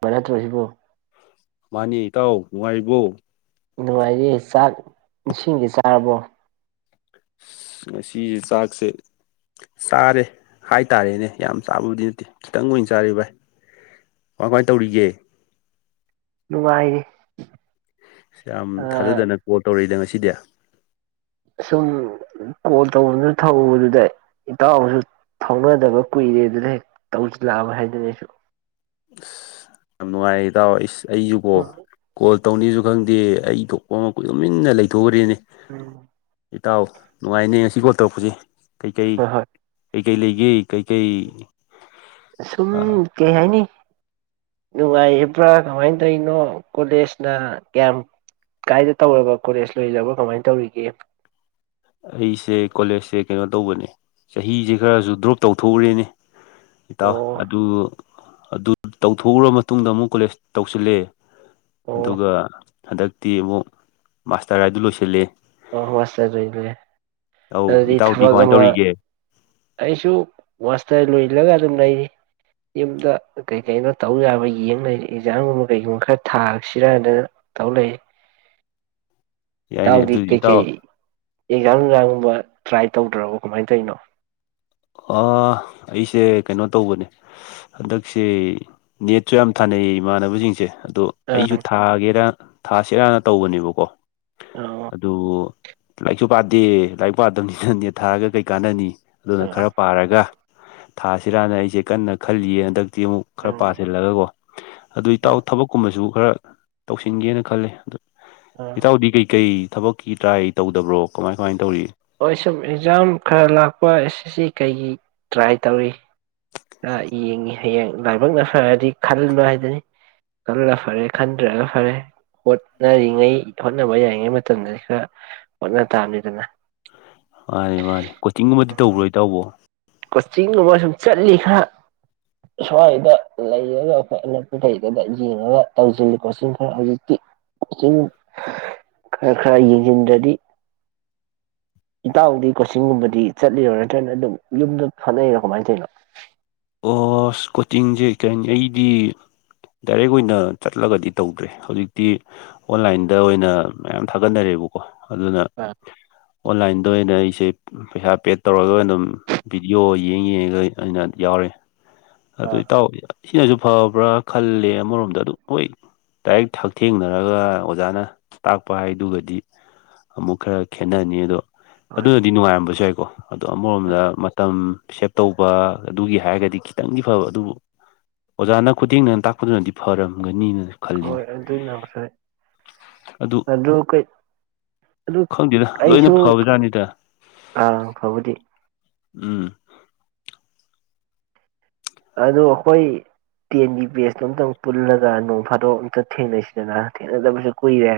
ꯃꯔ ꯇ ꯑꯕ ꯃꯥꯅꯤ ꯏꯇꯥꯎ ꯅꯨꯡꯉꯥꯏꯕꯣ ꯅꯨꯡꯉꯥꯏꯔꯤꯦ ꯆꯥꯛ ꯏꯁꯤꯡꯗꯤ ꯆꯥꯔꯕꯣ ꯉꯁꯤ ꯆꯥꯛꯁꯦ ꯆꯥꯔꯦ ꯍꯥꯏꯇꯥꯔꯦꯅꯦ ꯌꯥꯝ ꯆꯥꯕꯕꯨꯗꯤ ꯅꯠꯇꯦ ꯈꯤꯇꯪ ꯑꯣꯏꯅ ꯆꯥꯔꯤ ꯚꯥꯏ ꯀꯃꯥꯏ ꯀꯃꯥꯏꯅ ꯇꯧꯔꯤꯒꯦ ꯅꯨꯡꯉꯥꯏ ꯌꯥꯝ ꯊꯥꯖꯗꯅ ꯀꯣꯜ ꯇꯧꯔꯛꯏꯗ ꯉꯁꯤ ꯗ ꯁꯨꯝ ꯀꯣꯜ ꯇꯧꯕꯁꯨ ꯊꯗꯨꯗ ꯏꯇꯥꯎꯕꯁꯨ ꯊꯧꯅꯗꯕ ꯀꯨꯏꯔꯦ ꯑꯗꯨꯅ ꯍꯦꯛ ꯇꯧꯁꯤꯜꯂꯛꯑꯕ ꯍꯥꯏꯗꯨꯅ ꯑꯩꯁꯨ ꯑꯁ ꯌꯥꯝ ꯅꯨꯡꯉꯥꯏꯔꯦ ꯏ ꯇꯥꯎꯑꯣ ꯑꯩ ꯑꯩꯁꯨ ꯀꯣ ꯎꯝ ꯀꯣꯜ ꯇꯧꯅꯤꯁꯨ ꯈꯪꯗꯦ ꯑꯩ ꯊꯣꯛꯄ ꯑꯃ ꯀꯣꯏ ꯂꯃꯤꯟꯅ ꯂꯩꯊꯣꯛꯈ꯭ꯔꯦꯅꯦ ꯎꯝ ꯏꯇꯥꯎ ꯅꯨꯡꯉꯥꯏꯅꯦ ꯉꯁꯤ ꯀꯣꯜ ꯇꯧꯔꯛꯄꯁꯦ ꯀꯩꯀꯩ ꯍꯣꯏ ꯍꯣꯏ ꯀꯩꯀꯩ ꯂꯩꯒꯦ ꯀꯩꯀꯩ ꯁꯨꯝ ꯀꯩ ꯍꯥꯏꯅꯤ ꯅꯨꯡꯉꯥꯏꯕ꯭ꯔꯥ ꯀꯃꯥꯏꯅ ꯇꯧꯔꯤꯅꯣ ꯀꯣꯂꯦꯖꯅ ꯀꯌꯥꯝ ꯀꯥꯏꯗ ꯇꯧꯔꯕ ꯀꯣꯂꯦꯖ ꯂꯣꯏꯔꯕ꯭ꯔꯥ ꯀꯃꯥꯏꯅ ꯇꯧꯔꯤꯒꯦ ꯑꯩꯁꯦ ꯀꯣꯂꯦꯖꯁꯦ ꯀꯩꯅꯣ ꯇꯧꯕꯅꯦ ꯆꯍꯤꯁꯦ ꯈꯔꯁꯨ ꯗ꯭ꯔꯣꯞ ꯇꯧꯊꯣꯛꯎꯔꯦꯅꯦ ꯏꯇꯥꯎ ꯑꯣ ꯑꯗꯨ ꯑꯗꯨ ꯇꯧꯊꯣꯛꯎꯔ ꯃꯇꯨꯡꯗ ꯑꯃꯨꯛ ꯀꯣꯂꯦꯖ ꯇꯧꯁꯤꯜꯂꯑꯦ ꯑꯣ ꯑꯗꯨꯒ ꯍꯟꯗꯛꯇꯤ ꯑꯃꯨꯛ ꯃꯥꯁꯇꯔ ꯍꯥꯏꯗꯨ ꯂꯣꯏꯁꯤꯜꯂꯤ ꯑꯣ ꯃꯁꯦ [unintelligible] ꯑꯧ ꯑꯗꯨꯗꯤ ꯏꯇꯥꯎꯗꯤ ꯊꯕꯛ ꯀꯃꯥꯏꯅ ꯑꯃ ꯇꯧꯔꯤꯒꯦ ꯑꯩꯁꯨ ꯋꯥꯁꯇ ꯂꯣꯏ ꯁꯤꯜꯂꯒ ꯑꯗꯨꯝ ꯂꯩꯔꯤ ꯌꯨꯝꯗ ꯀꯩ ꯀꯩꯅꯣ ꯇꯧ ꯌꯥꯕ ꯌꯦꯡ ꯂꯩꯔꯤ ꯑꯦꯛꯖꯥꯝꯒꯨꯝꯕ ꯀꯩꯒꯨꯝꯕ ꯈꯔ ꯊꯥꯔꯁꯤꯔꯥꯗꯅ ꯇꯧ ꯂꯩꯔꯤ ꯌꯥꯏꯅꯦ ꯏꯇꯥꯎꯗ ꯑꯗꯨ ꯀꯩ ꯏꯇꯥꯎ ꯀꯩ ꯇꯖꯥꯝ ꯅꯨꯛꯖꯥꯝ ꯒꯨꯝꯕ ꯇ꯭ꯔꯥꯏ ꯇꯧꯗ꯭ꯔꯕ ꯀꯃꯥꯏꯅ ꯇꯧꯔꯤꯅꯣ ꯑꯩꯁꯦ ꯀꯩꯅꯣ ꯇꯧꯕꯅꯦ ꯍꯟꯗꯛꯁꯦ ꯅꯦꯠꯁꯨ ꯌꯥꯝ ꯊꯥꯅꯩꯌꯦ ꯏꯃꯥꯟꯅꯕꯁꯤꯡꯁꯦ ꯑꯗꯣ ꯑꯩꯁꯨ ꯑꯥ ꯊꯥꯒꯦꯔꯥ ꯊꯥꯁꯦ ꯔꯥ ꯇ꯭ꯕꯅꯦꯕꯥ ꯀꯣ꯫ ꯑꯣ ꯑꯗꯨ ꯂꯥꯏꯔꯤꯛꯁꯨ ꯄꯥꯗꯦ ꯂꯥꯏꯔꯤꯛ ꯄꯥꯗꯕꯅꯤꯅꯅꯦ ꯊꯥꯔꯒ ꯀꯩ ꯀꯥꯟꯅꯅꯤ ꯑꯗꯨꯗꯥ ꯑꯥ ꯈ꯭ꯔꯥ ꯄꯔꯥꯒꯥ꯫ ꯊꯥꯁꯤꯔꯥꯅ ꯑꯩꯁꯦ ꯀꯟꯅ ꯈꯜꯂꯤꯌꯦ ꯍꯟꯗꯛ ꯇꯤ ꯑꯃꯨꯛ ꯈꯔ ꯎꯝ ꯄꯥꯁꯤꯜꯂꯒꯀꯣ ꯑꯗꯨ ꯑꯥ ꯏꯇꯥꯎ ꯊꯕꯛꯀꯨꯝꯕꯁꯨ ꯈꯔ ꯇ꯭ꯁꯁꯤꯡ ꯅꯥ ꯈ꯭ꯂꯦ꯫ ꯑꯥ ꯏꯇꯥꯑꯣ ꯗꯤ ꯀꯦꯏ ꯀꯦꯏ꯫ ꯊꯕꯛꯀꯤ ꯇ꯭ꯔꯥꯏ ꯇꯧꯗꯕ꯭ꯔꯣ ꯀꯃꯥꯏ ꯀꯃꯥꯏꯅ ꯇꯧꯔꯤ ꯍ ꯁꯨꯝ ꯑꯦꯛꯖꯥꯝ ꯈꯔ ꯂꯥꯛꯄ ꯑꯦꯁ ꯑꯦꯁ ꯁꯤ ꯀꯩꯒꯤ ꯇ꯭ꯔꯥꯏ ꯇꯧꯔꯤ ꯈꯔ ꯌꯦꯡꯉꯤ ꯍꯌꯦꯡ ꯂꯥꯏꯕꯛꯅ ꯐꯔꯗꯤ ꯈꯟꯕ ꯍꯥꯏꯗꯨꯅꯤ ꯈꯜꯂ ꯐꯔꯦ ꯈꯟꯗ꯭ꯔꯒ ꯐꯔꯦ ꯍꯣꯠꯅꯔꯤꯉꯩ ꯍꯣꯠꯅꯕ ꯌꯥꯔꯤꯉꯩ ꯃꯇꯝꯗꯗꯤ ꯈꯔ ꯍꯣꯠꯅ ꯇꯥꯕꯅꯤꯗꯅ ꯃꯥꯅꯤ ꯃꯥꯅꯤ ꯀꯣꯆꯤꯡꯒꯨꯝꯕꯗꯤ ꯇꯧꯕ꯭ꯔꯣꯏ ꯇꯕꯣ ꯀꯣꯆꯤꯡ ꯒꯨꯝꯕꯥ ꯁꯨꯝ ꯆ꯭ꯇꯂꯤ꯫ ꯁꯥ ꯁ꯭ꯋꯥꯏꯗ ꯂꯩꯔꯒ ꯑꯩꯈꯣꯏ ꯑꯅꯛꯄ ꯂꯩꯗꯨꯗ ꯌꯦꯡꯉꯒ ꯇꯧꯁꯤꯜꯂꯤ ꯀꯣꯆꯤꯡ ꯈꯔ ꯍꯧꯖꯤꯛꯇꯤ ꯆꯤꯡ ꯈꯔ ꯈꯔ ꯌꯦꯡꯁꯤꯟꯗ꯭ꯔꯗꯤ ꯏꯇꯥꯎꯗꯤ ꯀꯣꯆꯤꯡꯒꯨꯝꯕꯗꯤ ꯆꯠꯂꯤꯔꯣ ꯅꯠꯇ꯭ꯔꯒꯅ ꯑꯗꯨꯝ ꯌꯨꯝꯗ ꯍꯣꯠꯅꯩꯔꯣ ꯀꯃꯥꯏꯅ ꯇꯧꯔꯤꯅꯣ ꯑꯣ ꯀꯣꯆꯤꯡꯁꯦ ꯀꯩꯅꯤ ꯑꯩꯗꯤ ꯗꯥꯏꯔꯦꯛ ꯑꯣꯏꯅ ꯆꯠꯂꯒꯗꯤ ꯇꯧꯗ꯭ꯔꯦ ꯍꯧꯖꯤꯛꯇꯤ ꯑꯣꯟꯂꯥꯏꯟꯗ ꯑꯣꯏꯅ ꯃꯌꯥꯝ ꯊꯥꯒꯠꯅꯔꯦꯕꯀꯣ ꯑꯗꯨꯅ ꯑ ꯑꯣꯟꯂꯥꯏꯟꯗ ꯑꯣꯏꯅ ꯑꯩꯁꯦ ꯄꯩꯁꯥ ꯄꯦꯗ ꯇꯧꯔꯒ ꯑꯗꯨꯝ ꯚꯤꯗꯤꯑꯣ ꯌꯦꯡ ꯌꯦꯡꯉꯒ ꯑꯩꯅ ꯌꯥꯎꯔꯦ ꯑ ꯑꯗꯨꯏ ꯇꯧ ꯁꯤꯅꯁꯨ ꯐꯕ꯭ꯔꯥ ꯈꯜꯂꯦ ꯑꯃꯔꯣꯝꯗ ꯑꯗꯨ ꯑꯣꯏꯣꯏ ꯗꯥꯏꯔꯤꯦꯛ ꯍꯛꯊꯦꯡꯅꯔꯒ ꯑꯣꯖꯥꯅ ꯇꯥꯛꯄ ꯍꯥꯏꯗꯨꯒꯗꯤ ꯑꯃꯨꯛ ꯈꯔ ꯈꯦꯠꯅꯅꯤ ꯑꯗꯣ ꯍꯣꯏ ꯑꯗꯨꯅꯗꯤ ꯅꯨꯡꯉꯥꯏꯔꯝꯕꯁꯨ ꯌꯥꯦ ꯍ ꯑꯗꯣ ꯑꯃꯔꯣꯝꯗ ꯃꯇꯝ ꯑꯦꯁꯦꯞ ꯇꯧꯕ ꯑꯗꯨꯒꯤ ꯍꯥꯏꯔꯒꯗꯤ ꯈꯤꯇꯪꯗꯤ ꯐꯕ ꯑꯗꯨꯕꯨ ꯑꯣꯖꯥꯅ ꯈꯨꯊꯦꯡꯅꯅ ꯇꯥꯛꯄꯗꯨꯅꯗꯤ ꯐꯔꯝꯒꯅꯤꯅ ꯍꯣꯏ ꯈꯜꯂꯤꯅꯦ ꯑꯗꯨꯅ ꯐꯣꯏ ꯑꯗꯨ ꯑꯗꯨ ꯈꯪꯗꯦꯗ ꯂꯣꯏꯅ ꯑꯩꯁꯨ ꯐꯕꯖꯥꯠꯅꯤꯗ ꯑ ꯐꯕꯗꯤ ꯎꯝ ꯑꯗ ꯑꯩꯈꯣꯏ ꯇꯦꯟꯒꯤ ꯄꯕꯦꯁꯇꯣ ꯑꯇꯪ ꯄꯨꯜꯂꯒ ꯅꯣꯡ ꯐꯥꯗꯣꯛ ꯑꯝꯇ ꯊꯦꯡꯅꯁꯤꯗꯅ ꯊꯦꯡꯅꯗꯕꯁꯨ ꯀꯨꯏꯔꯦ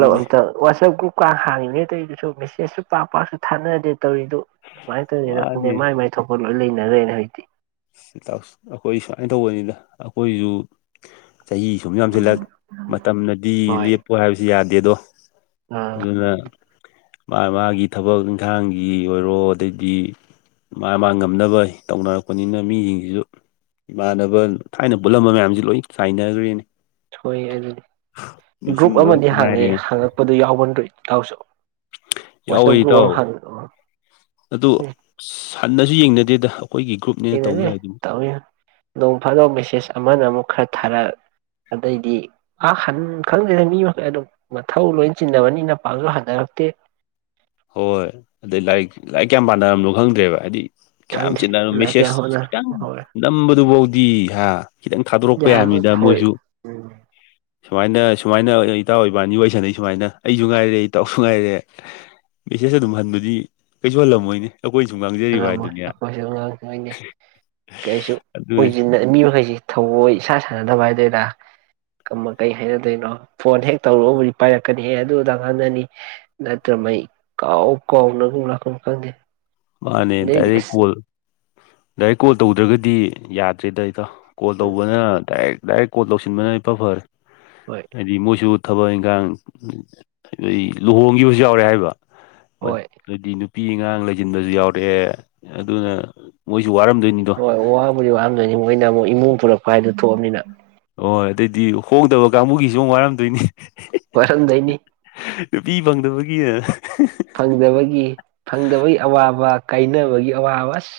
ꯂ ꯑꯇ ꯋꯥꯁ ꯀ ꯍꯥꯡꯉꯤꯅꯤꯅꯦ ꯑꯗꯨꯏꯗꯨꯁꯨ ꯃꯦꯁꯦꯖꯁꯨ ꯄꯥꯛ ꯄꯥꯛꯁꯨ ꯊꯥꯅꯔꯗꯦ ꯇꯧꯔꯤꯗꯨꯣ ꯀꯃꯥꯏꯅ ꯇꯧꯔꯤꯅꯣ ꯈꯪꯗꯦ ꯋꯥꯅꯤ ꯃꯥꯏ ꯃꯥꯏ ꯊꯣꯛꯄ ꯂꯣꯏ ꯂꯩꯅꯈ꯭ꯔꯦꯅ ꯍꯧꯖꯤꯛꯇꯤ ꯁꯤ ꯇꯥꯛꯁ ꯑꯈꯣꯏ ꯁꯨꯃꯥꯏꯅ ꯇꯧꯕꯅꯤꯗ ꯑꯩꯈꯣꯏꯖꯨ ꯆꯍꯤ ꯁꯨꯝ ꯌꯥꯝꯁꯤꯜꯂꯛ ꯃꯇꯝꯅꯗꯤ ꯍꯣꯏ ꯂꯦꯞꯄꯣ ꯍꯥꯏꯁꯨ ꯌꯥ ꯗꯦꯗꯣ ꯑꯥ ꯑꯗꯨꯗ ꯃꯥ ꯃꯥꯒꯤ ꯊꯕꯛ ꯏꯪꯈꯥꯡꯒꯤ ꯑꯣꯏꯔꯣ ꯑꯗꯩꯗꯤ ꯃꯥ ꯃꯥ ꯉꯝꯅꯕ ꯇꯧꯅꯔꯛꯄ ꯄꯅꯤꯅ ꯃꯤꯁꯤꯡꯁꯤꯁꯨ ꯏꯃꯥꯟꯅꯕ ꯊꯥꯏꯅ ꯄꯨꯜꯂꯝꯕ ꯃꯌꯥꯝꯁꯤ ꯂꯣꯏ ꯆꯥꯏꯅꯈ꯭ꯔꯦꯅꯦ ꯊꯣꯛꯣꯏꯑ ꯑꯗꯨꯗꯤ ꯒ꯭ꯔꯨꯞ ꯅꯤꯡꯁꯤꯡꯕ ꯑꯃꯗꯤ ꯈꯛꯇ ꯍꯥꯡꯉꯦ ꯉꯥꯏꯔꯦ ꯍꯥꯡꯉꯛꯄꯗꯨ ꯌꯥꯎꯕ ꯅꯠꯇꯣꯏ ꯊꯥꯎꯁꯨꯣ ꯌꯥꯎꯋꯦ ꯏꯗꯥꯎ ꯑꯗꯨ ꯁꯥꯟꯅꯁꯨ ꯌꯦꯡꯅꯗꯦꯗ ꯑꯩꯈꯣꯏꯒꯤ ꯒ꯭ꯔꯨꯞꯅꯦꯅ ꯑꯦꯅꯅꯦ ꯇꯧꯖ ꯍꯥꯏꯗꯨꯕꯨ ꯇꯧ ꯅꯣꯡ ꯐꯗꯣꯛ ꯃꯁꯦꯁ ꯑꯃꯅ ꯑꯃꯨꯛ ꯈꯔ ꯊꯥꯔꯛ ꯑꯗꯩꯗꯤ ꯄ ꯍꯟ ꯈꯪꯗꯦꯗ ꯃꯤ ꯃꯈꯩ ꯑꯗꯨꯝ ꯃꯊꯧ ꯂꯣꯏ ꯆꯤꯟꯅꯕꯅꯤꯅ ꯄꯥꯛꯅ ꯍꯟꯅꯔꯛꯇꯦ ꯍꯣꯏ ꯑꯗꯩ ꯂꯥꯏꯔꯤꯛ ꯂꯥꯏꯔꯤꯛ ꯀꯌꯥꯝ ꯄꯥꯅꯔꯝꯅꯣ ꯈꯪꯗꯦꯕ ꯍꯥꯏꯗꯤ ꯀꯌꯥꯝ ꯈꯪꯗꯦ ꯆꯤꯟꯗꯅ ꯂꯥꯏ ꯀꯌꯥ ꯃꯤꯁꯦꯁ ꯍꯣꯠꯅ ꯈꯤꯇꯪ ꯍꯣꯏ ꯅꯝꯕꯗꯨꯕꯧ ꯇꯤꯍꯥ ꯈꯤꯇꯪ ꯊꯥꯗꯣꯔꯛꯄ ꯌꯥꯕ ꯌꯥꯃꯤꯗ ꯍꯣꯏ ꯃꯣꯏꯁꯨ ꯎꯝ ꯁꯨꯃꯥꯏꯅ ꯁꯨꯃꯥꯏꯅ ꯏꯇꯥꯎ ꯏꯕꯥꯅꯤ ꯌ ꯋꯥꯔꯤꯣꯏ ꯁꯥꯟꯅꯩ ꯁꯨꯃꯥꯏꯅ ꯑꯩꯁꯨ ꯉꯥꯏꯔꯦ ꯏꯇꯥꯎꯁꯨ ꯉꯥꯏꯔꯦ ꯃꯦꯁꯦꯁ ꯑꯗꯨꯝ ꯍꯟꯕꯗꯤ ꯀꯩꯁꯨ ꯍꯜꯂꯝꯃꯣꯏꯅꯦ ꯑꯩꯈꯣꯏ ꯁꯨꯝ ꯉꯥꯡꯖꯔꯤꯕ ꯉꯝꯃꯣꯏ ꯍꯥꯏꯗꯨꯅꯤ ꯑꯩꯈꯣꯏꯁꯨ ꯉꯥꯡꯇꯣꯏꯅꯤ ꯀꯩꯁꯨ ꯑꯗꯨꯅꯤ ꯄꯣꯏꯖꯟ ꯑꯅꯤ ꯍꯣꯏꯖꯦ ꯊꯑꯣꯏ ꯏꯁꯥ ꯁꯥꯟꯅꯗꯕ ꯍꯥꯏ ꯑꯗꯨꯗ ꯀꯃ ꯀꯩ ꯍꯥꯏꯅꯗꯣꯏꯅꯣ ꯐꯣꯟ ꯍꯦꯛ ꯇꯧꯔꯛꯎꯕꯗꯤ ꯄꯥꯏꯔꯛꯀꯅꯤꯍꯦ ꯑꯗꯨꯗ ꯉꯟꯅꯅꯤ ꯅꯠꯇ꯭ꯔ ꯃꯩ ꯀꯥꯎ ꯀꯥꯎꯅꯒꯨꯝ ꯂꯥꯛꯀꯨꯝ ꯈꯪꯗꯦ ꯃꯥꯅꯦ ꯑꯗꯩꯗꯤ ꯗꯥꯏꯔꯦꯛ ꯑꯁ ꯀꯣꯜ ꯗꯥꯏꯔꯦꯛ ꯀꯣꯜ ꯇꯧꯗ꯭ꯔꯒꯗꯤ ꯌꯥ ꯇ꯭ꯔꯤꯗꯩꯗ ꯀꯣꯜ ꯎꯝ ꯇꯧꯕꯅ ꯗꯥꯏꯔꯦꯛ ꯗꯥꯏꯔꯦꯛ ꯀꯣꯜ ꯇꯧꯁꯤꯟꯕꯅ ꯏꯐ ꯐꯔꯦ ꯍꯣꯏ ꯍꯥꯏꯗꯤ ꯃꯣꯏꯁꯨ ꯊꯕꯛ ꯏꯪꯈꯥꯡ ꯂꯨꯍꯣꯡꯈꯤꯕꯁꯨ ꯌꯥꯎꯔꯦ ꯍꯥꯏꯕ ꯍꯣꯏ ꯃꯗꯤꯅ ꯄꯤ ꯉꯥꯡ ꯂꯩ ꯖꯤꯝꯗꯁꯨ ꯌꯥꯎꯔꯛꯑꯦ ꯑꯗꯨꯅ ꯃꯣꯏ ꯍꯣꯏ ꯋꯥꯕꯨꯗꯤ ꯋꯥꯝꯗꯣꯏꯅꯤ ꯃꯣꯏꯅ ꯑꯃꯨꯛ ꯏꯃꯨꯡ ꯊꯣꯛꯂꯛꯄ ꯍꯥꯏꯗꯨ ꯊꯣꯛꯑꯕꯅꯤꯅ ꯍꯣꯏ ꯑꯗꯩꯗꯤ ꯍꯣꯡꯗꯕ ꯀꯥꯡꯕꯨꯒꯤꯁꯨ ꯑꯃꯨ ꯋꯥꯔꯝꯗꯣꯏꯅꯤ ꯋꯥꯔꯝꯗꯣꯏꯅꯤ ꯅꯨꯄꯤ ꯐꯪꯗꯕ [unintelligible] ꯐꯪꯗꯕꯒꯤ ꯐꯪꯗꯕꯒꯤ ꯑꯋꯥꯕ ꯀꯥꯏꯅꯕꯒꯤ ꯑꯋꯥꯕ ꯑꯁ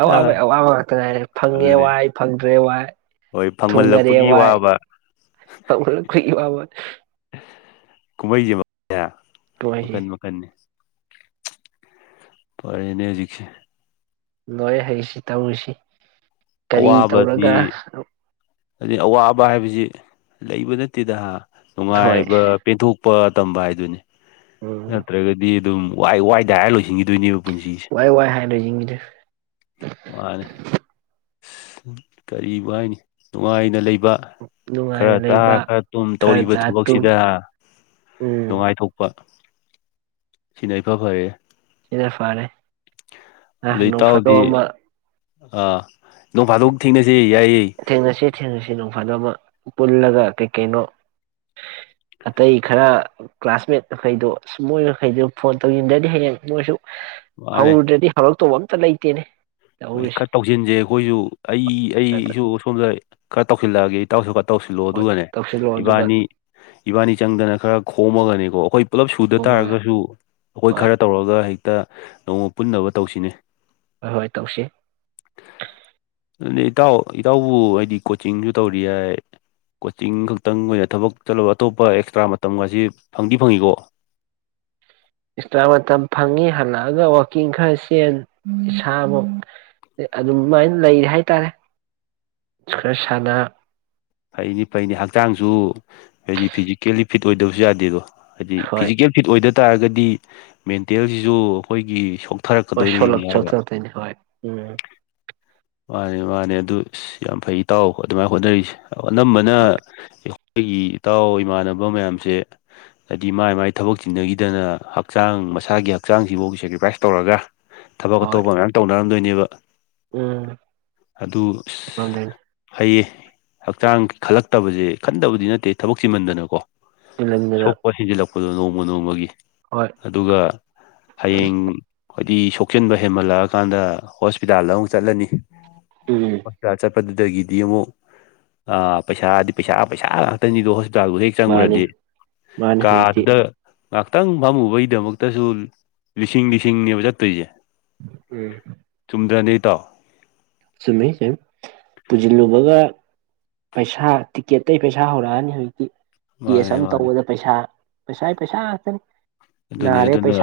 ꯑꯋꯥꯕꯩ ꯑꯋꯥꯕ ꯉꯥꯛꯇ ꯉꯥꯏꯔꯦ ꯐꯪꯉꯦ ꯑꯗꯨꯅꯦ ꯋꯥꯏ ꯐꯪꯗ꯭ꯔꯦ ꯋꯥꯏ ꯍꯣꯏ ꯊꯨꯡꯅꯔꯦ ꯐꯪꯃꯜꯂꯛꯄꯒꯤ ꯋꯥꯏ꯫ ꯋꯥꯕ ꯇꯝ ꯈꯔ ꯈꯨꯏꯋꯥꯕꯋꯥꯅꯤ ꯀꯨꯝꯃꯩꯖꯦ ꯌꯥ ꯃꯈꯟ ꯃꯈꯟꯅꯤ ꯄꯔꯦꯅꯦ ꯍꯧꯖꯤꯛꯁꯦ ꯂꯣꯏ ꯍꯩꯁꯤ ꯇꯧꯔꯤꯁꯤ ꯀꯔꯤ ꯇꯧꯔꯒ ꯑꯗꯨꯅꯤ ꯑꯋꯥꯕ ꯍꯥꯏꯕꯖꯤ ꯂꯩꯕ ꯅꯠꯇꯦꯗ ꯍꯥ ꯍꯣꯏ ꯅꯨꯡꯉꯥꯏꯕ ꯄꯦꯟꯊꯣꯛꯄ ꯇꯝꯕ ꯍꯥꯏꯗꯨꯅꯤ ꯎꯝ ꯅꯠꯇꯔꯒꯗꯤ ꯗꯨꯝ ꯋꯥꯏ ꯋꯥꯏꯗ ꯍꯥꯏꯔ ꯂꯣꯏꯁꯤꯟꯈꯤꯗꯣꯏꯅꯦꯕ ꯄꯨꯟꯁꯤꯁꯦ ꯋꯥꯏ ꯋꯥꯏ ꯍꯥꯏꯔ ꯂꯩꯖꯤꯡꯖꯤꯗꯤ ꯁ ꯀꯔꯤꯕꯨ ꯍꯥꯏꯅꯤ ꯅꯨꯡꯉꯥꯏꯅ ꯂꯩ ꯈꯔ ꯅꯨꯡꯉꯥꯏꯅ ꯆꯥꯔ ꯂꯩꯕ ꯈꯔ ꯇꯨꯝ ꯈꯔ ꯇꯧꯔꯤꯕ ꯆꯥ ꯊꯕꯛꯁꯤꯗ ꯇꯨꯝ ꯎꯝ ꯅꯨꯡꯉꯥꯏꯊꯣꯛꯄ ꯁꯤꯅ ꯏꯐ ꯐꯔꯦꯍꯦ ꯁꯤꯅ ꯐꯔꯦ ꯑ ꯅꯣꯡ ꯐꯥꯗꯣꯛ ꯑꯃ ꯑ ꯅꯣꯡ ꯐꯗꯣꯛ ꯊꯦꯡꯅꯁꯤ ꯌꯥꯏꯌꯦ ꯊꯦꯡꯅꯁꯦ ꯊꯦꯡꯅꯁꯦ ꯅꯣꯡꯃ ꯍꯥꯅ ꯑꯃ ꯄꯨꯜꯂꯒ ꯀꯩ ꯀꯩꯅꯣ ꯁ ꯑꯇꯩ ꯈꯔ ꯎꯝ ꯀ꯭ꯂꯥꯁꯃꯦꯠ ꯃꯈꯩꯗꯣ ꯁ ꯃꯣꯏ ꯃꯈꯩꯗꯨ ꯐꯣꯟ ꯇꯧꯏ ꯗꯗꯤ ꯍꯌꯦꯡ ꯃꯣꯏꯁꯨ ꯁ ꯃꯥꯅꯦ ꯍꯧꯔꯨꯗꯔꯗꯤ ꯍꯧꯔꯛꯇꯧꯑꯝ ꯆꯂꯩꯇꯦꯅꯦ ꯍꯣꯏ ꯈꯥ ꯇꯧꯁꯤꯟꯖꯦ ꯑꯩꯈꯣꯏꯖꯨ ꯑꯩ ꯑꯩ ꯁꯨ ꯁꯣꯝꯗ ꯑꯩ ꯈꯔ ꯇꯧꯁꯤꯜꯂꯛꯑꯒꯦ ꯏꯇꯥꯎꯁꯨ ꯈꯥ ꯇꯧꯁꯤꯜꯂꯣ ꯍꯣꯏ ꯑꯗꯨꯒꯅꯦ ꯇꯧꯁꯤꯜꯂꯣ ꯑꯗꯨꯒ ꯏꯕꯥꯅꯤ ꯏꯕꯥꯅꯤ ꯆꯪꯗꯅ ꯈꯔ ꯈꯣꯝꯃꯒꯅꯦ ꯑꯣ ꯑꯈꯣꯏ ꯄꯨꯜꯂꯞ ꯁꯨꯗ ꯀꯨꯝꯃꯒ ꯇꯥꯔꯒꯁꯨ ꯑꯩꯈꯣꯏ ꯍꯣꯏ ꯈꯔ ꯇꯧꯔꯒ ꯍꯩ ꯇ ꯅꯣꯡꯃ ꯄꯨꯟꯅꯕ ꯇꯧꯁꯤꯅꯦ ꯍꯣꯏ ꯇꯧꯁꯤ ꯑꯗꯨꯗꯤ ꯏꯇꯥꯎ ꯏꯇꯥꯎꯕꯨ ꯍꯥꯏꯗꯤ ꯀꯣꯆꯤꯡꯖꯨ ꯇꯧꯔꯤ ꯍꯥꯏ ꯀꯣꯆꯤꯡ ꯈꯛꯇꯪ ꯑꯣꯏꯅ ꯊꯕꯛ ꯆꯠꯂꯕ ꯑꯇꯣꯞꯄ ꯑꯦꯛꯁꯇ꯭ꯔꯥ ꯃꯇꯝꯒꯁꯤ ꯐꯪꯗꯤ ꯐꯪꯉꯤꯀꯣ ꯑꯦꯛꯁꯇ꯭ꯔꯥ ꯃꯇꯝ ꯐꯪꯉꯤ ꯍꯜꯂꯛꯑꯒ ꯋꯥꯛꯀꯤꯡ ꯈꯔ ꯆꯦꯟ ꯏꯁꯥꯃꯛ ꯑꯗꯨꯃꯥꯏꯅ ꯂꯩ ꯍꯥꯏꯇꯥꯔꯦ ꯈꯔ ꯁꯥꯟꯅ ꯐꯩꯅꯤ ꯐꯩꯅꯤ ꯍꯛꯆꯥꯡꯁꯨ ꯍꯥꯏꯗꯤ ꯐꯤꯖꯤꯀꯦꯜꯂꯤ ꯐꯤꯠ ꯑꯣꯏꯗꯕꯁꯨ ꯌꯥꯗꯦꯗꯣ ꯍꯥꯏꯗꯤ ꯍꯣꯏ ꯐꯤꯖꯤꯀꯦꯜ ꯐꯤꯠ ꯑꯣꯏꯗ ꯇꯥꯔꯒꯗꯤ ꯃꯦꯟꯇꯦꯜꯁꯤꯁꯨ ꯑꯩꯈꯣꯏꯒꯤ ꯁ ꯍ ꯁꯂꯣꯛ ꯆꯠꯇꯔꯊꯔꯤ ꯍ ꯎꯝ ꯃꯥꯅꯦ ꯃꯥꯅꯦ ꯑꯗꯨ ꯌꯥꯝ ꯐꯩ ꯇꯥꯎ ꯑꯗꯨꯃꯥꯏꯅ ꯍꯣꯠꯅꯔꯤꯁꯦ ꯅ ꯃꯅ ꯑꯩꯈꯣꯏꯒꯤ ꯏꯇꯥꯎ ꯏꯃꯥꯟꯅꯕ ꯃꯌꯥꯝꯁꯦ ꯍꯥꯏꯗꯤ ꯃꯥꯏ ꯃꯥꯏ ꯊꯕꯛ ꯆꯤꯟꯅꯈꯤꯗꯅ ꯍꯛꯆꯥꯡ ꯃꯁꯥꯒꯤ ꯍꯛꯆꯥꯡꯁꯤꯐꯥꯎꯒꯤ ꯁꯦꯀ꯭ꯔꯤꯐꯥꯏꯁ ꯇꯧꯔꯒ ꯊꯕꯛ ꯑ ꯍꯣꯏ ꯇꯧꯕ ꯃꯌꯥꯝ ꯇꯧꯅꯔꯝꯗꯣꯏꯅꯤ ꯅꯦꯕ ꯎꯝ ꯑꯗꯨ ꯉꯝꯗꯣꯏꯅꯤ ꯍꯩꯌꯦ ꯍꯛꯆꯥꯡ ꯈꯜꯂꯛꯇꯕꯁꯦ ꯈꯟꯗꯕꯗꯤ ꯅꯠꯇꯦ ꯊꯕꯛ ꯆꯃꯟꯗꯅꯀꯣ ꯆ ꯇꯤꯜꯍꯟꯗꯅ ꯄꯁꯤꯖ ꯂ ꯑꯩꯈꯣꯏꯗ ꯅꯣꯡꯃ ꯅꯣꯡꯃꯒꯤ ꯍꯣꯏ ꯑꯗꯨꯒ ꯍꯌꯦꯡ ꯍꯥꯏꯗꯤ ꯁꯣꯛꯆꯤꯟꯕ ꯍꯦꯟꯃꯜꯂꯛꯑꯀꯥꯟꯗ ꯍꯣꯁꯄꯤꯇꯥꯜꯗ ꯑꯃꯨꯛ ꯆꯠꯂꯅꯤ ꯎꯝ ꯑꯆꯥ ꯑꯆꯥ ꯑꯗꯨꯗꯒꯤꯗꯤ ꯑꯃꯨꯛ ꯑ ꯄꯩꯁꯥꯗꯤ ꯄꯩꯁꯥ ꯄꯩꯁꯥ ꯉꯥꯛꯇꯅꯤꯗꯣ ꯍ ꯆꯥꯛꯗꯨ ꯍꯦꯛ ꯃꯥꯅꯤ ꯆꯪꯉꯨꯔꯗꯤ ꯃꯥꯅꯤ ꯍꯧꯖꯤꯛꯇꯤ ꯀꯥꯗꯨꯗ ꯉꯥꯏꯍꯥꯛꯇꯪ ꯐꯝꯃꯨꯕꯒꯤꯗꯃꯛꯇꯁꯨ ꯂꯤꯁꯤꯡ ꯂꯤꯁꯤꯡꯅꯦꯕ ꯆꯠꯇꯣꯏꯁꯦ ꯎꯝ ꯍꯟꯗ꯭ꯔꯗꯩ ꯇꯥꯎ ꯆꯨꯝꯩ ꯁꯦ ꯄꯨꯁꯤꯜꯂꯨꯕꯒ ꯄꯩꯁꯥ ꯇꯤꯀꯦꯠꯇꯒꯤ ꯄꯩꯁꯥ ꯍꯧꯔꯛꯑꯅꯤ ꯍꯧꯖꯤꯛꯇꯤ ꯀꯦꯁ ꯃꯥꯅꯦ ꯑꯃ ꯃꯥꯅꯦ ꯇꯧꯕꯗ ꯄꯩꯁꯥ ꯄꯩꯁꯥ ꯄꯩꯁꯥꯆꯦ ꯑꯗꯨꯅꯦ ꯑꯗꯨꯅ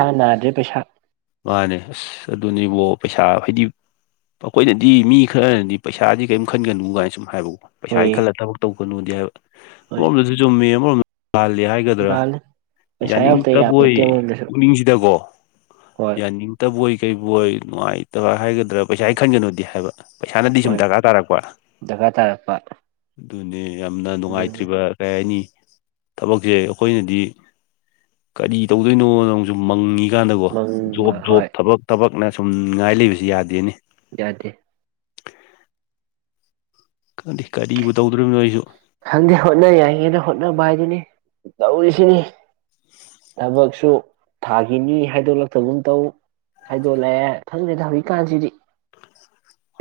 ꯃꯥꯅꯦ ꯑꯁ ꯑꯗꯨꯅꯤ ꯏꯕꯣ ꯄꯩꯁꯥ ꯍꯥꯏꯗꯤ ꯑꯩꯈꯣꯏꯅꯗꯤ ꯃꯤ ꯈꯔꯅꯗꯤ ꯄꯩꯁꯥꯗꯤ ꯀꯔꯤꯝ ꯈꯟꯒꯅꯨ ꯀꯥꯏꯅ ꯁꯨꯝ ꯍꯥꯏꯕ ꯄꯩꯁꯥ ꯍꯣꯏꯌꯦ ꯏ ꯈꯜꯂ ꯊꯕꯛ ꯇꯧꯒꯅꯨꯅꯦ ꯀ ꯍꯣꯏ ꯑꯣꯗꯁꯤ ꯆꯨꯝꯃꯤ ꯍ ꯂꯥꯜꯂꯤ ꯍꯥꯏꯒꯗ꯭ꯔꯥ ꯂꯥꯜꯂꯦ ꯄꯩꯁꯥ ꯌꯥꯎꯗ ꯌꯥꯅꯤꯡꯇꯕ ꯑꯩꯈꯣꯏ ꯌꯥꯄꯣꯠꯇꯦ ꯑꯃꯔꯣꯝꯗꯁꯨ ꯄꯨꯛꯅꯤꯡꯁꯤꯗꯀꯣ ꯍꯣꯏ ꯌꯥꯅꯤꯡꯗꯕ ꯇꯕꯣꯏ ꯀꯔꯤꯕꯣꯏ ꯅꯨꯡꯉꯥꯏꯇꯕ ꯍꯥꯏꯒꯗ꯭ꯔꯥ ꯄꯩꯁꯥ ꯈꯟꯒꯅꯣꯗꯤ ꯍꯥꯏꯕ ꯄꯩꯁꯥꯅꯗꯤ ꯁꯨꯝ ꯍꯣꯏ ꯗꯔꯀꯥꯔ ꯇꯥꯔꯛꯄ ꯗꯔꯀꯥꯔ ꯇꯥꯔꯛꯄ ꯑꯗꯨꯅꯤ ꯌꯥꯝꯅ ꯑꯗꯨꯅꯤ ꯅꯨꯡꯉꯥꯏꯇ꯭ꯔꯤꯕ ꯀꯔꯤ ꯍꯥꯏꯅꯤ ꯊꯕꯛꯁꯦ ꯑꯩꯈꯣꯏꯅꯗꯤ ꯀꯔꯤ ꯇꯧꯗꯣꯏꯅꯣꯅ ꯅꯪꯁꯨ ꯃꯪꯉꯤ ꯀꯥꯟꯗꯀꯣ ꯃꯪ ꯖꯣꯕ ꯖꯣꯕ ꯍꯣꯏ ꯊꯕꯛ ꯊꯕꯛ ꯅ ꯁꯨꯝꯅꯤꯡꯉꯥꯏ ꯂꯩꯕꯁꯤ ꯌꯥꯗꯦꯅꯤ ꯌꯥꯗꯦ ꯈꯪꯗꯦ ꯀꯔꯤꯕꯨ ꯇꯧꯗꯣꯔꯤꯕꯅꯣ ꯑꯩꯁꯨ ꯈꯪꯗꯦ ꯍꯣꯠꯅ ꯌꯥꯏꯉꯅ ꯍꯣꯠꯅꯕ ꯍꯥꯏꯗꯨꯅꯤ ꯇꯧꯔꯤꯁꯤꯅꯤ ꯊꯕꯛꯁꯨ ꯊꯥꯈꯤꯅꯤ ꯍꯥꯏꯗꯣꯛꯂꯛꯇꯒꯨꯝ ꯇꯧ ꯍꯥꯏꯗꯣꯛꯂꯛꯑꯦ ꯈꯪꯗꯦ ꯍꯧꯖꯤꯛꯀꯥꯟꯁꯤꯗꯤ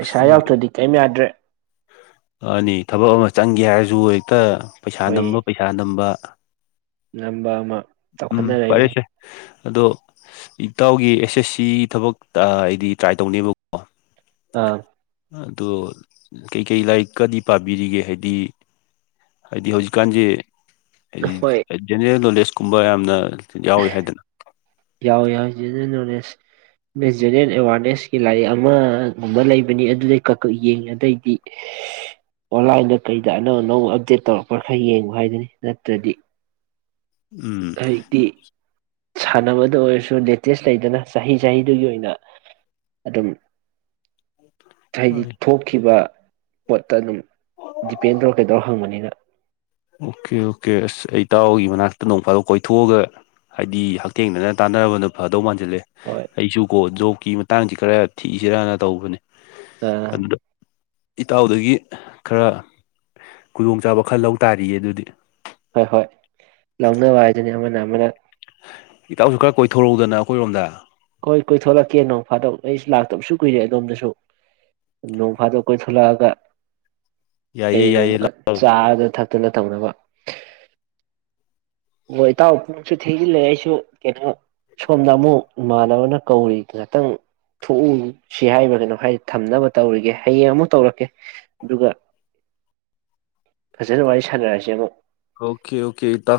ꯑꯁ ꯑꯩꯁꯨ ꯌꯥꯎꯗ꯭ꯔꯗꯤ ꯀꯔꯤꯝ ꯌꯥꯗ꯭ꯔꯦ ꯑꯅꯤ ꯊꯕꯛ ꯑꯃ ꯆꯪꯒꯦ ꯍꯥꯏꯔꯁꯨ ꯍꯦꯛꯇ ꯄꯩꯁꯥ ꯅꯝꯕ ꯄꯩꯁꯥ ꯅꯝꯕ ꯉꯝꯕ ꯑꯃ ꯎꯝ ꯆꯥꯎꯈꯠꯅꯔꯛꯏꯅꯤ ꯐꯔꯦꯁꯦ ꯑꯗꯣ ꯏꯇꯥꯎꯒꯤ ꯑꯦꯁ ꯑꯦꯁ ꯁꯤ ꯊꯕꯛ ꯑꯩꯗꯤ ꯇ꯭ꯔꯥꯏ ꯇꯧꯅꯦꯕꯀꯣ ꯑꯥ ꯑꯗꯣ ꯀꯩꯀꯩ ꯂꯥꯏꯔꯤꯛ ꯀꯗꯤ ꯄꯥꯕꯤꯔꯤꯒꯦ ꯍꯥꯏꯗꯤ ꯍꯥꯏꯗꯤ ꯍꯧꯖꯤꯛꯀꯥꯟꯁꯦ ꯍꯥꯏꯗꯤ ꯖꯦꯅꯔꯦꯜꯅꯣꯂꯦꯁ ꯒꯨꯝꯕ ꯌꯥꯝꯅ ꯌꯥꯎꯋꯤ ꯍꯥꯏꯗꯅ ꯌꯥꯎ ꯌꯥꯎꯏ ꯖꯦꯅꯔꯦꯜ ꯅꯣꯂꯦꯁ ꯖꯦꯅꯔꯦꯟ ꯑꯦꯋꯥꯔꯅꯦꯁꯀꯤ ꯂꯥꯏꯔꯤꯛ ꯑꯃꯒꯨꯝꯕ ꯂꯩꯕꯅꯤ ꯑꯗꯨꯗꯤ ꯀꯛꯀꯛ ꯌꯦꯡꯉꯤ ꯑꯇꯩꯗꯤ ꯑꯣꯟꯂꯥꯏꯟꯗ ꯀꯩꯗ ꯑꯅꯧ ꯑꯅꯧꯕ ꯑꯞꯗꯦꯠ ꯇꯧꯔꯛꯄ ꯈꯔ ꯌꯦꯡꯕ ꯍꯥꯏꯗꯨꯅꯤ ꯅꯠꯇ꯭ꯔꯗꯤ ꯎꯝ ꯍꯧꯖꯤꯛꯇꯤ ꯁꯥꯟꯅꯕꯗ ꯑꯣꯏꯔꯁꯨ ꯂꯦꯇꯦꯁ ꯂꯩꯗꯅ ꯆꯍꯤ ꯆꯍꯤꯗꯨꯒꯤ ꯑꯣꯏꯅ ꯑꯗꯨꯝ ꯍꯥꯏꯗꯤ ꯍꯣꯏ ꯊꯣꯛꯈꯤꯕ ꯄꯣꯠꯇ ꯑꯗꯨꯝ ꯗꯤꯄꯦꯟ ꯇꯧꯔ ꯀꯩꯗꯧꯔ ꯍꯪꯕꯅꯤꯅ ꯑꯣꯀꯦ ꯑꯣꯀꯦ ꯑꯁ ꯑꯩ ꯇꯥꯎꯒꯤ ꯃꯅꯥꯛꯇ ꯅꯣꯡꯐꯥꯗꯣꯛ ꯀꯣꯏꯊꯣꯛꯑꯒ ꯍꯥꯏꯕꯗꯤ ꯍꯛꯊꯦꯡꯅꯅ ꯇꯥꯟꯅꯔꯕꯅ ꯐꯗꯧ ꯃꯥꯟꯖꯟ ꯁꯤꯜꯂꯦ ꯍꯣꯏ ꯑꯩꯁꯨ ꯀꯣ ꯖꯣꯕ ꯀꯤ ꯃꯇꯥꯡꯁꯤ ꯈꯔ ꯊꯤꯛꯏꯁꯤꯔꯅ ꯇꯧꯕꯅꯦ ꯑ ꯑꯗꯨꯗ ꯏꯇꯥꯎꯗꯒꯤ ꯈꯔ ꯈꯨꯗꯣꯡ ꯆꯕ ꯈꯔ ꯂꯧ ꯇꯥꯔꯤꯌꯦ ꯑꯗꯨꯗꯤ ꯍꯣꯏ ꯍꯣꯏ ꯂꯧꯅꯕ ꯍꯥꯏꯗꯨꯅꯤ ꯑꯃꯅ ꯑꯃꯅ ꯏꯇꯥꯎꯁꯨ ꯈꯔ ꯀꯣꯏꯊꯣꯔꯛꯎꯗꯅ ꯑꯩꯈꯣꯏꯔꯣꯝꯗ ꯍꯣꯏ ꯀꯣꯏꯊꯂꯛꯀꯦ ꯅꯣꯡ ꯐꯥꯗꯣꯛ ꯑꯩ ꯂꯥꯛꯇꯕꯁꯨ ꯀꯨꯏꯔꯦ ꯑꯗꯣꯝꯗꯁꯨ ꯅꯣꯡ ꯐꯥꯗꯣꯛ ꯀꯣꯏꯊꯂꯛꯑꯒ ꯌꯥꯏꯌꯦ ꯀꯩ ꯅꯨꯡ ꯌꯥꯏꯌꯦ ꯂꯥꯛꯑꯣ ꯆꯥꯗ ꯊ ꯐ ꯑꯗꯨꯅ ꯇꯧꯅꯕ ꯍꯣꯏ ꯏꯇꯥꯎ ꯄꯨꯡꯁꯨ ꯊꯤꯖꯤꯜꯂꯛꯑꯦ ꯑꯩꯁꯨ ꯀꯩꯅꯣ ꯁꯣꯝꯗ ꯑꯃꯨꯛ ꯏꯃꯥꯟꯅꯕꯅ ꯀꯧꯔꯤ ꯉꯍꯇꯪ ꯊꯣꯛꯎ ꯁꯤ ꯍꯥꯏꯕ ꯀꯩꯅꯣ ꯍꯥꯏꯗꯤ ꯊꯝꯅꯕ ꯇꯧꯔꯤꯒꯦ ꯍꯌꯦꯡ ꯑꯃꯨꯛ ꯇꯧꯔꯛꯀꯦ ꯑꯗꯨꯒ ꯐꯖꯅ ꯋꯥꯔꯤ ꯁꯥꯟꯅꯔꯁꯤ ꯑꯃꯨꯛ ꯑꯣꯀꯦ ꯑꯣꯀꯦ ꯏꯇꯥꯎ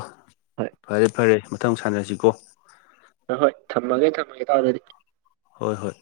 ꯍꯣꯏ ꯐꯔꯦ ꯐꯔꯦ ꯃꯊꯪ ꯃꯨꯛ ꯁꯥꯟꯅꯁꯤ ꯀꯣ ꯑ ꯍꯣꯏ ꯊꯝꯃꯒꯦ ꯊꯝꯃꯒꯦ ꯢꯇꯧ ꯑꯗꯨꯗꯤ ꯍꯣꯏ ꯍꯣꯏ